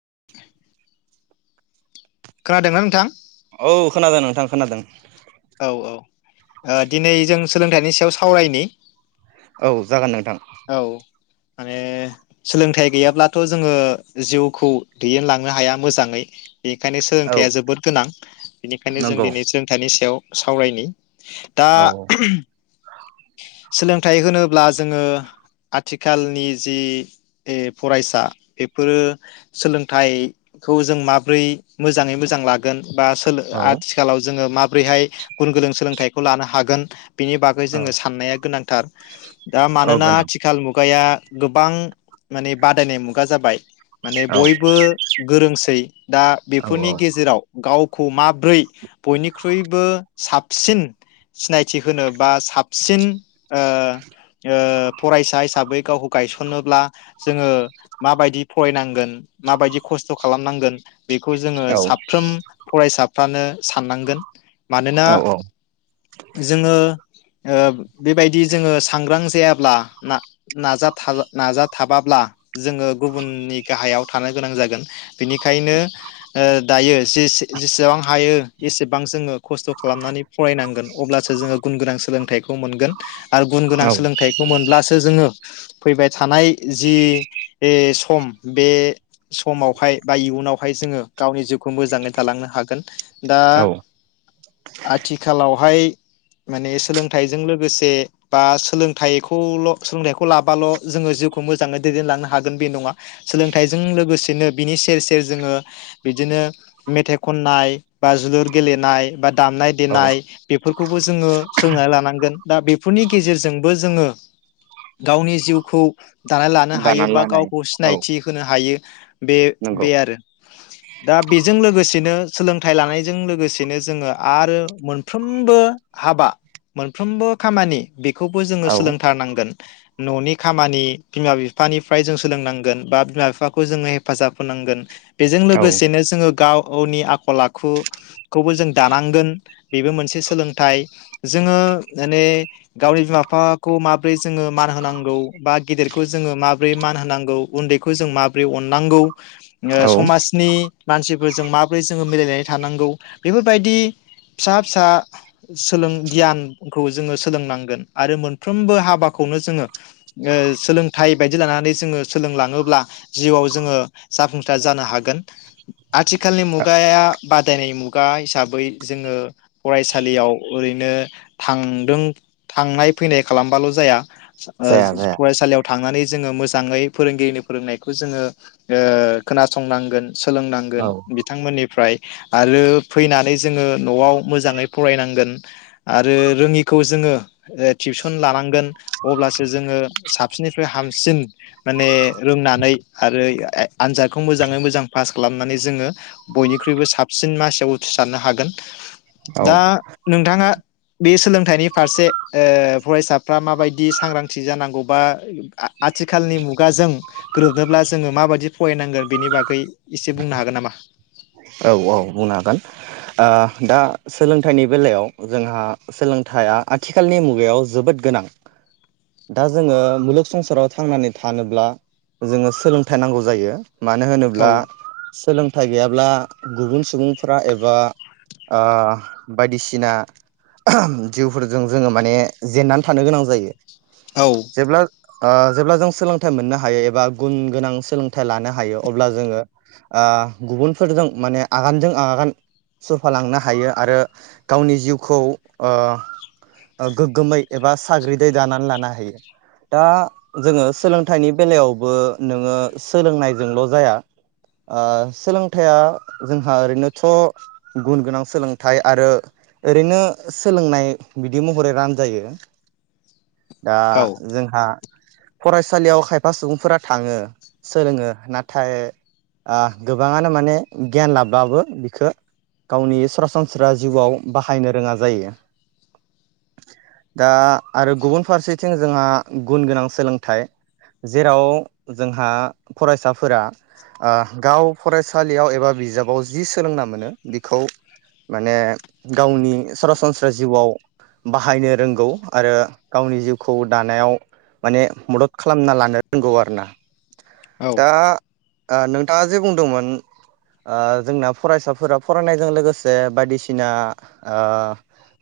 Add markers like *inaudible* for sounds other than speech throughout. *inaudible* खोनादोंना नोंथां? औ खोनादों नोंथां खोनादों। औ औ ओ दिनै जों सोलोंथाइनि सायाव सावरायनि। औ जागोन नों थां औ माने सोलोंथाइ गैयाब्लाथ' जोङो जिउखौ दैदेन लांनो हाया मोजाङै। बेनिखायनो औ सोलोंथाइया जोबोद गोनां बेनिखायनो जों नंगौ दिनै सोलोंथाइनि सायाव सावरायनि दा औ सोलोंथाइ होनोब्ला जोङो आथिखालनि जि फरायसा बेफोरो सोलोंथाइखौ जों माब्रै मोजाङै मोजां लागोन बा सो औ आथिखालाव जोङो मा माबोरैहाय गुन गोनों सोलोंथाइखौ लानो हागोन। बेनि बागै औ जोङो साननाया गोनां थार दा औ मानोना गोनां मुगाया गोबां माने बादायनाय मुगा जाबाय माने औ बयबो गोरोंसै दा औ बेफोरनि गेजेराव गाव खौ माब्रै बयनिख्रुइबो साबसिन सिनायथि होनो बा साबसिन ओ ओ फरायसा हिसाबै गावखौ गायसनोब्ला जोङो माबायदि फरायनांगोन माबायदि खस्थ' खालामनांगोन बेखौ जोङो औ साफ्रोम फरायसा फ्रानो साननांगोन मानोना जोङो ओ बे बायदि जोङो सांग्रां जायाब्ला ना नाजा थाजा नाजा थाबाब्ला जोङो गुबुननि गाहायाव थानो गोनां जागोन बिनिखायनो ओ दायो जेसे जेसेबां हायो एसेबां जोङो खस्थ' खालामनानै फरायनांगोन अब्लासो जोङो गुन गोनां सोलोंथाइ खौ मोनगोन आरो गुन औ गोनां सोलोंथाइखौ मोनब्लासो फैबाय थानाय जि इ सम बे समावहाय बा इयुनाव हाय जोङो गावनि जिउखौ मोजाङै थालांनो हागोन दा औ औ आथिखालावहाय माने सोलोंथाइजों लोगोसे बा सोलोंथाइखौल' सोलोंथाइखौ लाबाल' जोङो जिउखौ मोजाङै दैदेनलांनो हागोन बे नङा सोलोंथाइजों लोगोसेनो बिनि सेर सेर जोङो बिदिनो मेथाइ खननाय बा जोलुर गेलेनाय बा दामनाय औ देनाय बेफोरखौबो जोङो सोलोंनानै लानांगोन दा बेफोरनि गेजेरजोंबो जोङो गावनि जिउखौ दाना लानो हायो दानानै बा लानाय गावखौ औ सिनायथि होनो हायो बे नंगौ बे आरो दा बेजों लोगोसेनो सोलोंथाइ लानायजों लोगोसेनो जोङो आरो मोनफ्रोमबो हाबा मोनफ्रोमबो खामानि बेखौबो जोङो औ सोलोंथारनां गोन न'नि खामानि बिमा बिफानिफ्राय जों सोलोंनांगोन बा बिमा बिफाखौ जोङो हेफाजाब होनांगोन बेजों औ लोगोसेनो जोङो गाव गावनि आखल आखुखौबो जों दानांगोन बेबो मोनसे सोलोंथाइ जोङो माने गावनि बिमा बिफाखौ मा माबोरै जोङो मान होनांगौ बा गेदेरखौ जोङो माबोरै मान होनांगौ उन्दैखौ जों माबोरै अननांगौ। ओ औ समाजनि मानसिफोरजों माबोरै जोङो मिलायनानै थानांगौ बेफोर बायदि फिसा फिसा सोलों गियानखौ जोङो सोलोंनांगोन आरो मोनफ्रोमबो हाबा हाबाखौनो जोङो ओ सोलोंथाइ बायदि लानानै जोङो सोलोंलाङोब्ला जिउआव जोङो। जाफुंसार जानो हागोन आथिखालनि मुगायाव बादायनाय मुगा हिसाबै जोङो। फरायसालियाव ओरैनो थादों थांनाय फैनाय खालामबाल' जाया। जाया जाया फरायसालि थांनानै जोङो मोजाङै फोरोंगिरिनि फोरोंनायखौ जोङो ओ खोनासंनांगोन। औ सोलोंनांगोन बिथांमोननिफ्राय आरो फैनानै जोङो न'आव मोजाङै फरायनांगोन आरो रोङिखौ जोङो टिउसन लानांगोन। अब्लासो जोङो साबसिननिफ्राय हामसिन माने रोंनानै आरो आनजादखौ मोजाङै मोजां पास खालामनानै जोङो बयनिख्रुइबो साबसिन मासियाव उथ्रिसारनो हागोन। औ दा नोंथाङा बे सोलोंथाइनि फारसे ओ फरायसाफ्रा मा बायदि सांग्रांथि जानांगौबा आ आथिखालनि मुगाजों गोरोबनोब्ला जोङो माबायदि फरायनांगोन बिनि बागै एसे बुंनो हागोन नामा? औ औ बुंनो हागोन ओ दा सोलोंथाइनि बेलायाव जोंहा सोलोंथाइया आथिखालनि मुगायाव जोबोद गोनां दा जोङो मुलुग संसाराव थांनानै थानोब्ला जोङो सोलोंथाइ नांगौ जायो। मानो औ होनोब्ला सोलोंथाइ गैयाब्ला गुबुन सुबुंफोरा एबा आ बायदिसिना जिउफोरजों जोङो माने जेननानै थानो गोनां जायो। औ जेब्ला आ जेब्ला जों सोलोंथाइ मोननो हायो एबा गुन गोनां सोलोंथाइ लानो हायो अब्ला जोङो गुबुनफोरजों माने आगानजों आगान सुरफालांनो हायो आरो गावनि जिउखौ गोग्गोमै एबा साग्रिदै दानानै लानो हायो दा जोङो सोलोंथाइनि बेलायावबो नोङो सोलोंनायजोंल' जाया। आ सोलोंथाइया जोंहा ओरैनोथ' गुन गोनां सोलोंथाइ आरो ओरैनो सोलोंनाय बिदि महरै रानजायो। दा औ जोंहा फरायसालियाव खायफा सुबुंफोरा थाङो सोलोङो नाथाय आ गोबाङानो माने गियान लाब्लाबो बिखौ गावनि सरासनस्रा जिउआव बाहायनो रोङा जायो दा आरो गुबुन फारसेथिं जोंहा गुन गोनां सोलोंथाइ जेराव जोंहा फरायसाफोरा आ गाव फरायसालियाव एबा बिजाबाव जि सोलोंना मोनो बिखौ माने गावनि सरासनस्रा जिउआव बाहायनो रोंगौ आरो गावनि जिउखौ दानायाव माने मदद खालामना लानो रोंगौ आरोना। औ दा ओ नोंथाङा जे बुंदोंमोन ओ जोंना फरायसाफोरा फरायनायजों लोगोसे बायदिसिना ओ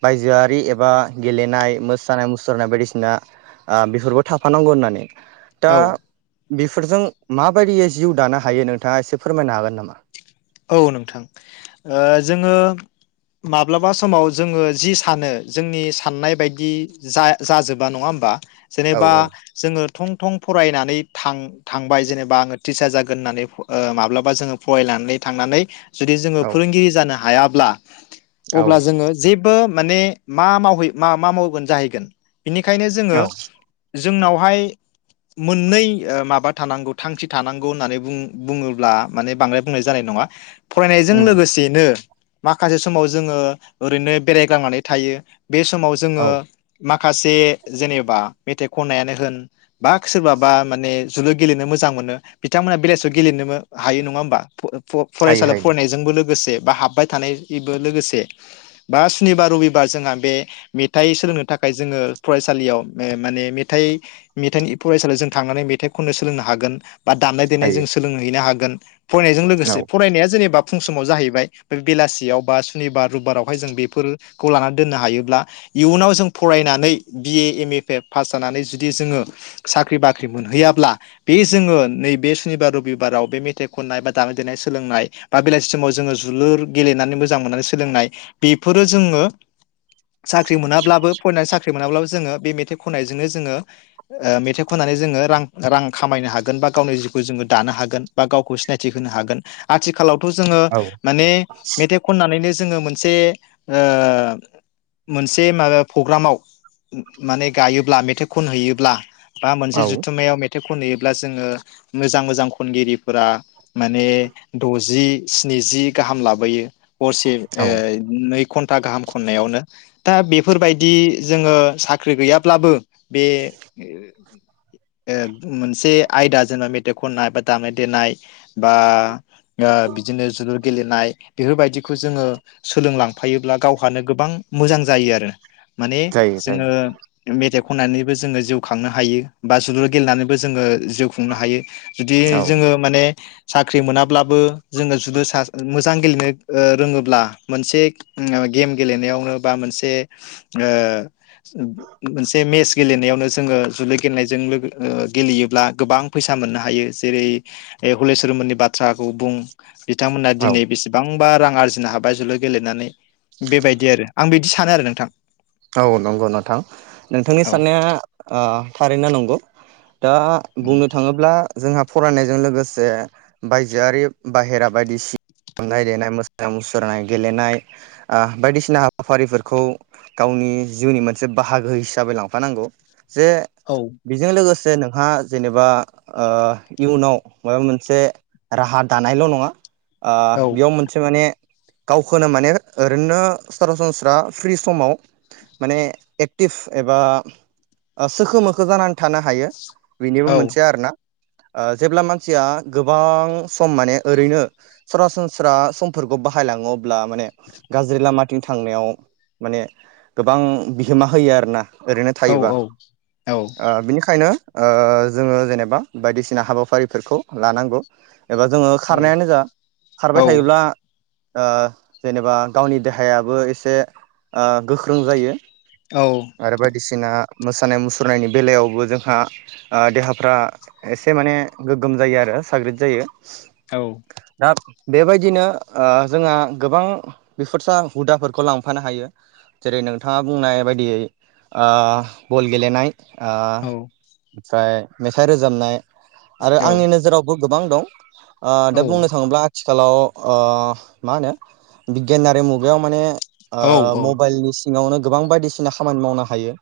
बायजोआरि एबा गेलेनाय मोसानाय मुसुरनाय बायदिसिना आ बेफोरबो थाफानांगौ होननानै। दा औ बेफोरजों माबायदियै जिउ दानो हायो नोंथाङा एसे फोरमायनो हागोन नामा? औ नोंथां ओ जोङो माब्लाबा समाव जोङो जि सानो जोंनि साननाय बायदि जा जाजोबा नङा होमबा औ जेनेबा जोङो थं थं फरायनानै थां थांबाय जेनेबा आङो टिचार जागोन होननानै माब्लाबा जोङो फरायनानै थांनानै जुदि जोङो औ फोरोंगिरि जानो हा हायाब्ला अब्ला औ जोङो जेबो माने मा मावहै मा मा मावगोन जाहैगोन बिनिखायनो जोङो औ जोंनावहाय मोननै माबा थानांगौ थांखि थानांगौ होननानै बुङोब्ला माने बांद्राय बुंनाय जानाय नङा फरायनायजों उम लोगोसेनो माखासे समाव जोङो ओरैनो बेरायग्लांनानै थायो बे समाव जोङो औ मा खासे जेनेबा मेथाइ खननायानो होन बा सोरबाबा माने जोलुर गेलेनो मोजां मोनो बिथांमोनहा बेलासियाव गेलेनो हायो नङा होमबा *inaudible* फ हायो फरायसालियाव हायो फरायनायजोंबो लो लोगोसे बा हाबबाय थानायबो लोगोसे बा सुनिबार रबिबार जोंहा बे मेथाइ सोलोंनो थाखाय जोङो फरायसालियाव माने मेथाइ मेथाइनि फरायसालियाव जों थांनानै मेथाइ खननो सोलोंनो हागोन । बा दामनाय देनाय हायो जों सोलोंहैनो हा गोन । फरायनायजों लोगोसे औ फरायनाया जेनेबा फुं समाव जाहैबाय बे बेलासियाव बा सुनिबार रबिबारावहाय जों बेफोरखौ लानानै दोननो हायोब्ला इयुनाव जों फरायनानै बिए एम ए पास जानानै जुदि जोङो साख्रि बाख्रि मोनहैयाब्ला बे जोङो नैबे सुनिबार रबिबाराव बे मेथाइ खननाय बा दामनाय देनाय सोलोंनाय बा बेलासि समाव जोङो जोलुर गेलेनानै मोजां मोननानै सोलोंनाय बेफोरो जोङो साख्रि मोनाब्लाबो फरायनानै साख्रि साख्रि मोनाब्लाबो जोङो बे मेथाइ खननायजोंनो जोङो मेथाइ खननानै जोङो रां रां खामायनो हागोन बा गावनि जिउखौ जोङो दानो हागोन बा गावखौ सिनायथि होनो हागोन आथिखालाव जोङो औ माने मेथाइ खननानैनो जोङो मोनसे मोनसे माबा प्रग्रामाव माने गायोब्ला मेथाइ खनहैयोब्ला बा मोनसे औ जुथुमायाव मे मेथाइ खनहैयोब्ला जोङो मोजां मोजां खनगिरिफोरा माने द'जि स्निजि गाहाम लाबोयो। हरसे औ ओ *unintelligible* घन्टा गाहाम खननायावनो दा बेफोरबायदि जोङो साख्रि गैयाब्लाबो बे मोनसे आयदा जेनेबा मेथाइ खननाय बा दामनाय देनाय बा ओ बिदिनो जोलुर गेलेनाय बेफोरबायदिखौ जोङो सोलोंलांफायोब्ला गावहानो गोबां मोजां जायो आरो। माने जायो जायो जोङो मेथाइ खननानैबो जोङो जिउ खांनो हायो बा जोलुर गेलेनानैबो जोङो जिउ खुंनो हायो। जुदि औ जोङो माने साख्रि मोनाब्लाबो जोङो जुदि मोजां गेलेनो ओ रोङोब्ला मोनसे गेम गेलेनायावनो बा मोनसे ओ मोनसे मेस गेलेनायावनो जोङो जोलुर गेलेनायजों गेलेयोब्ला गोबां फैसा मोननो हायो। जेरै हलि सरन मोननि बाथ्राखौ बुं । बिथांमोनहा औ दिनै बेसेबां बा रां आरजिनो हाबाय जोलुर गेलेनानै बेबायदि आरो। आं बिद सानो आरो नोंथां। औ नंगौ नोंथां। नोंथांनि औ साननाया ओ थारैनो नंगौ। दा बुंनो थाङोब्ला जोंहा फरायनायजों लोगोसे बायजोआरि बाहेरा बायदिसि *inaudible* दामनाय देनाय मोसानाय मुसुरनाय गेलेनाय बायदिसिना हाबाफारिफोरखौ गावनि जिउनि मोनसे बाहागो हिसाबै लांफानांगौ। जे औ बिजों लोगोस जे नोंहा जेनेबा ओ इयुनाव माबा मोनसे राहा दानायल' नङा ओ औ बेयाव मोनसे माने गावखोनो माने ओरैनो सरासनस्रा फ्रि समाव माने एक्टिभ एबा सोखो मोखो जानानै थानो हायो। बेनिबो औ मोनसे आरोना। ओ जेब्ला मानसिया गोबां सम माने ओरैनो सरासनस्रा समफोरखौ बाहायलाङो अब ब्ला माने गाज्रि लामा थिं थांनायाव माने गोबां बिहोमा होयो आरोना। ओरैनो औ थायोबा। औ ओ बिनिखायनो ओ जोङो जेनेबा बायदिसिना हाबा एबा जोङो खारनायानो जा, औ खारबाय थायोब्ला ओ जेनेबा गावनि देहायाबो एसे ओ गोख्रों जायो। औ आरो बायदिसिना मोसानाय मुसुरनायनि बेलायावबो जोंहा ओ देहाफ्रा एसे माने गोग्गोम जायो आरो साग्रिद जायो। औ औ दा बेबायदिनो ओ जोंहा गोबां बिफुरसा हुदाफोरखौ लांफानो हायो, जेरै नोंथाङा बुंनाय बायदियै ओ बल गेलेनाय ओ औ ओमफ्राय मेथाइ रोजाबनाय, आरो आंनि औ नोजोरावबो गोबां दं। ओ दा औ बुंनो थाङोब्ला थिखालाव ओ मा होनो बिगियानारि मुगायाव माने आ मबाइलनि सि ङावनो गोबां बायदिसिना खामानि मावनो हायो।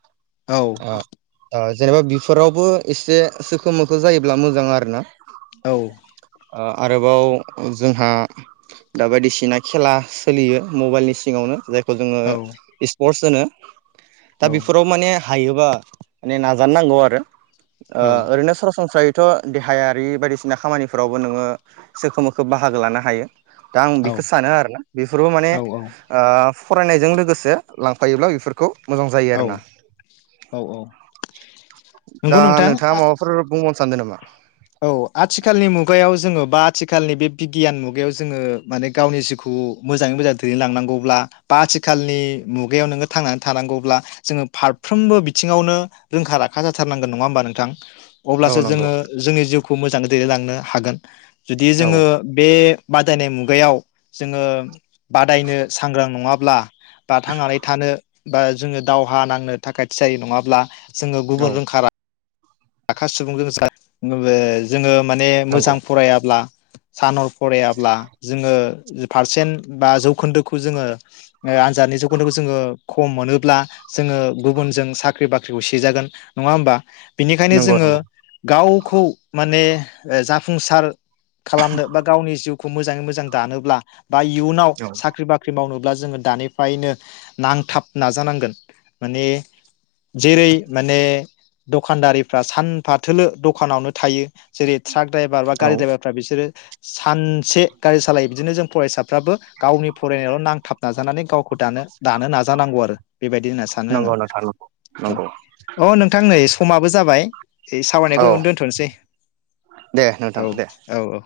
आ दाज। जेनेबा बिफोरावबो एसे सोखोम मोखो जायोब्ला मोजां आरो ना। औ। ओ आरोबाव जोंहा दा बायदिसिना खेला सोलियो मबाइलनि सिङावनो जाय। खौ जोङो इसपरस। जोङो दा बेफोराव माने। हायोबा माने नाजानो नांगौ आरो। ओ ओरैनो सरासनस्रायै। थ देहायारि बायदिसिना खामानिफोरावबो नोङो सोखो मोखो बाहागो लानो हायो। दा आं बिखो सानो आरोना बेफोरबो माने आ। फरायनायजों लोगोसे लांफायोब्ला बेफोर। खौ। मोजां जायो औ आरोना औ औ दा नंगौ नोंथां नोंथाङा माबाफोर बुङो। सान्दोनामा। औ आथिखालनि मुगायाव जोङो बा आथिखालनि बे बिगियान मुगायाव जोङो माने गावनि जिउखौ मोजाङै मोजां दैदेनलांनांगौब्ला बा आथिखालनि मुगायाव नोङो थांनानै थानांगौब्ला जोङो फारफ्रोमबो बिथिङावनो रोंखा राखा जाथारनांगोन नङा होमबा नोंथां। औ अब्लासो जोङो। नंगौ जिउखौ मोजाङै दैदेनलांनो हागोन । जुदि औ जोङो बे बादायनाय मुगायाव जोङो बादायनो सांग्रां नङाब्ला बा थांनानै थानो बा जोङो दावहा नांनो थाखाय थियारि नङाब्ला जोङो गुबुन औ रोंखा रा आखा सुबुंजों सा नुबे जोङो माने नंगौ मोजां फरायाब्ला सानर फरायाब्ला जोङो पारसेन्ट बा जौखोन्दोखौ जोङो ओ आनजादनि जौखोन्दोखौ जोङो खम मोनोब्ला जोङो गुबुनजों साख्रि बाख्रिखौ सेजागोन नङा होमबा बिनिखायनो नंगौ जोङो नंगौ गावखौ माने जाफुंसार। खालामनो बा गावनि जिउ खौ मोजाङै मोजां दानोब्ला बा इयुनाव औ साख्रि बाख्रि मावनो ब्ला जोङो दानिफ्रायनो नांथाब नाजानांगोन माने जेरै माने खानदारिफ्रा सानफाथोलो दखानावनो थायो जेरै ट्राक द्राइभार बा औ गारि द्राइभारफ्रा बिसोरो सानसे गारि सालायो बिदिनो जों फरायसाफ्राबो गावनि फरायनायाव नांथाब नाजानानै गावखौ दानो दानो नाजानांगौ आरो । बेबायदि होनना सानो आङो नंगौ नोंथां नंगौ नंगौ औ, औ नोंथां नै आबो जाबाय। ऐ औ सावरायनायखौ इयावनो दोनथ'नोसै दे नोंथां औ, दे औ औ।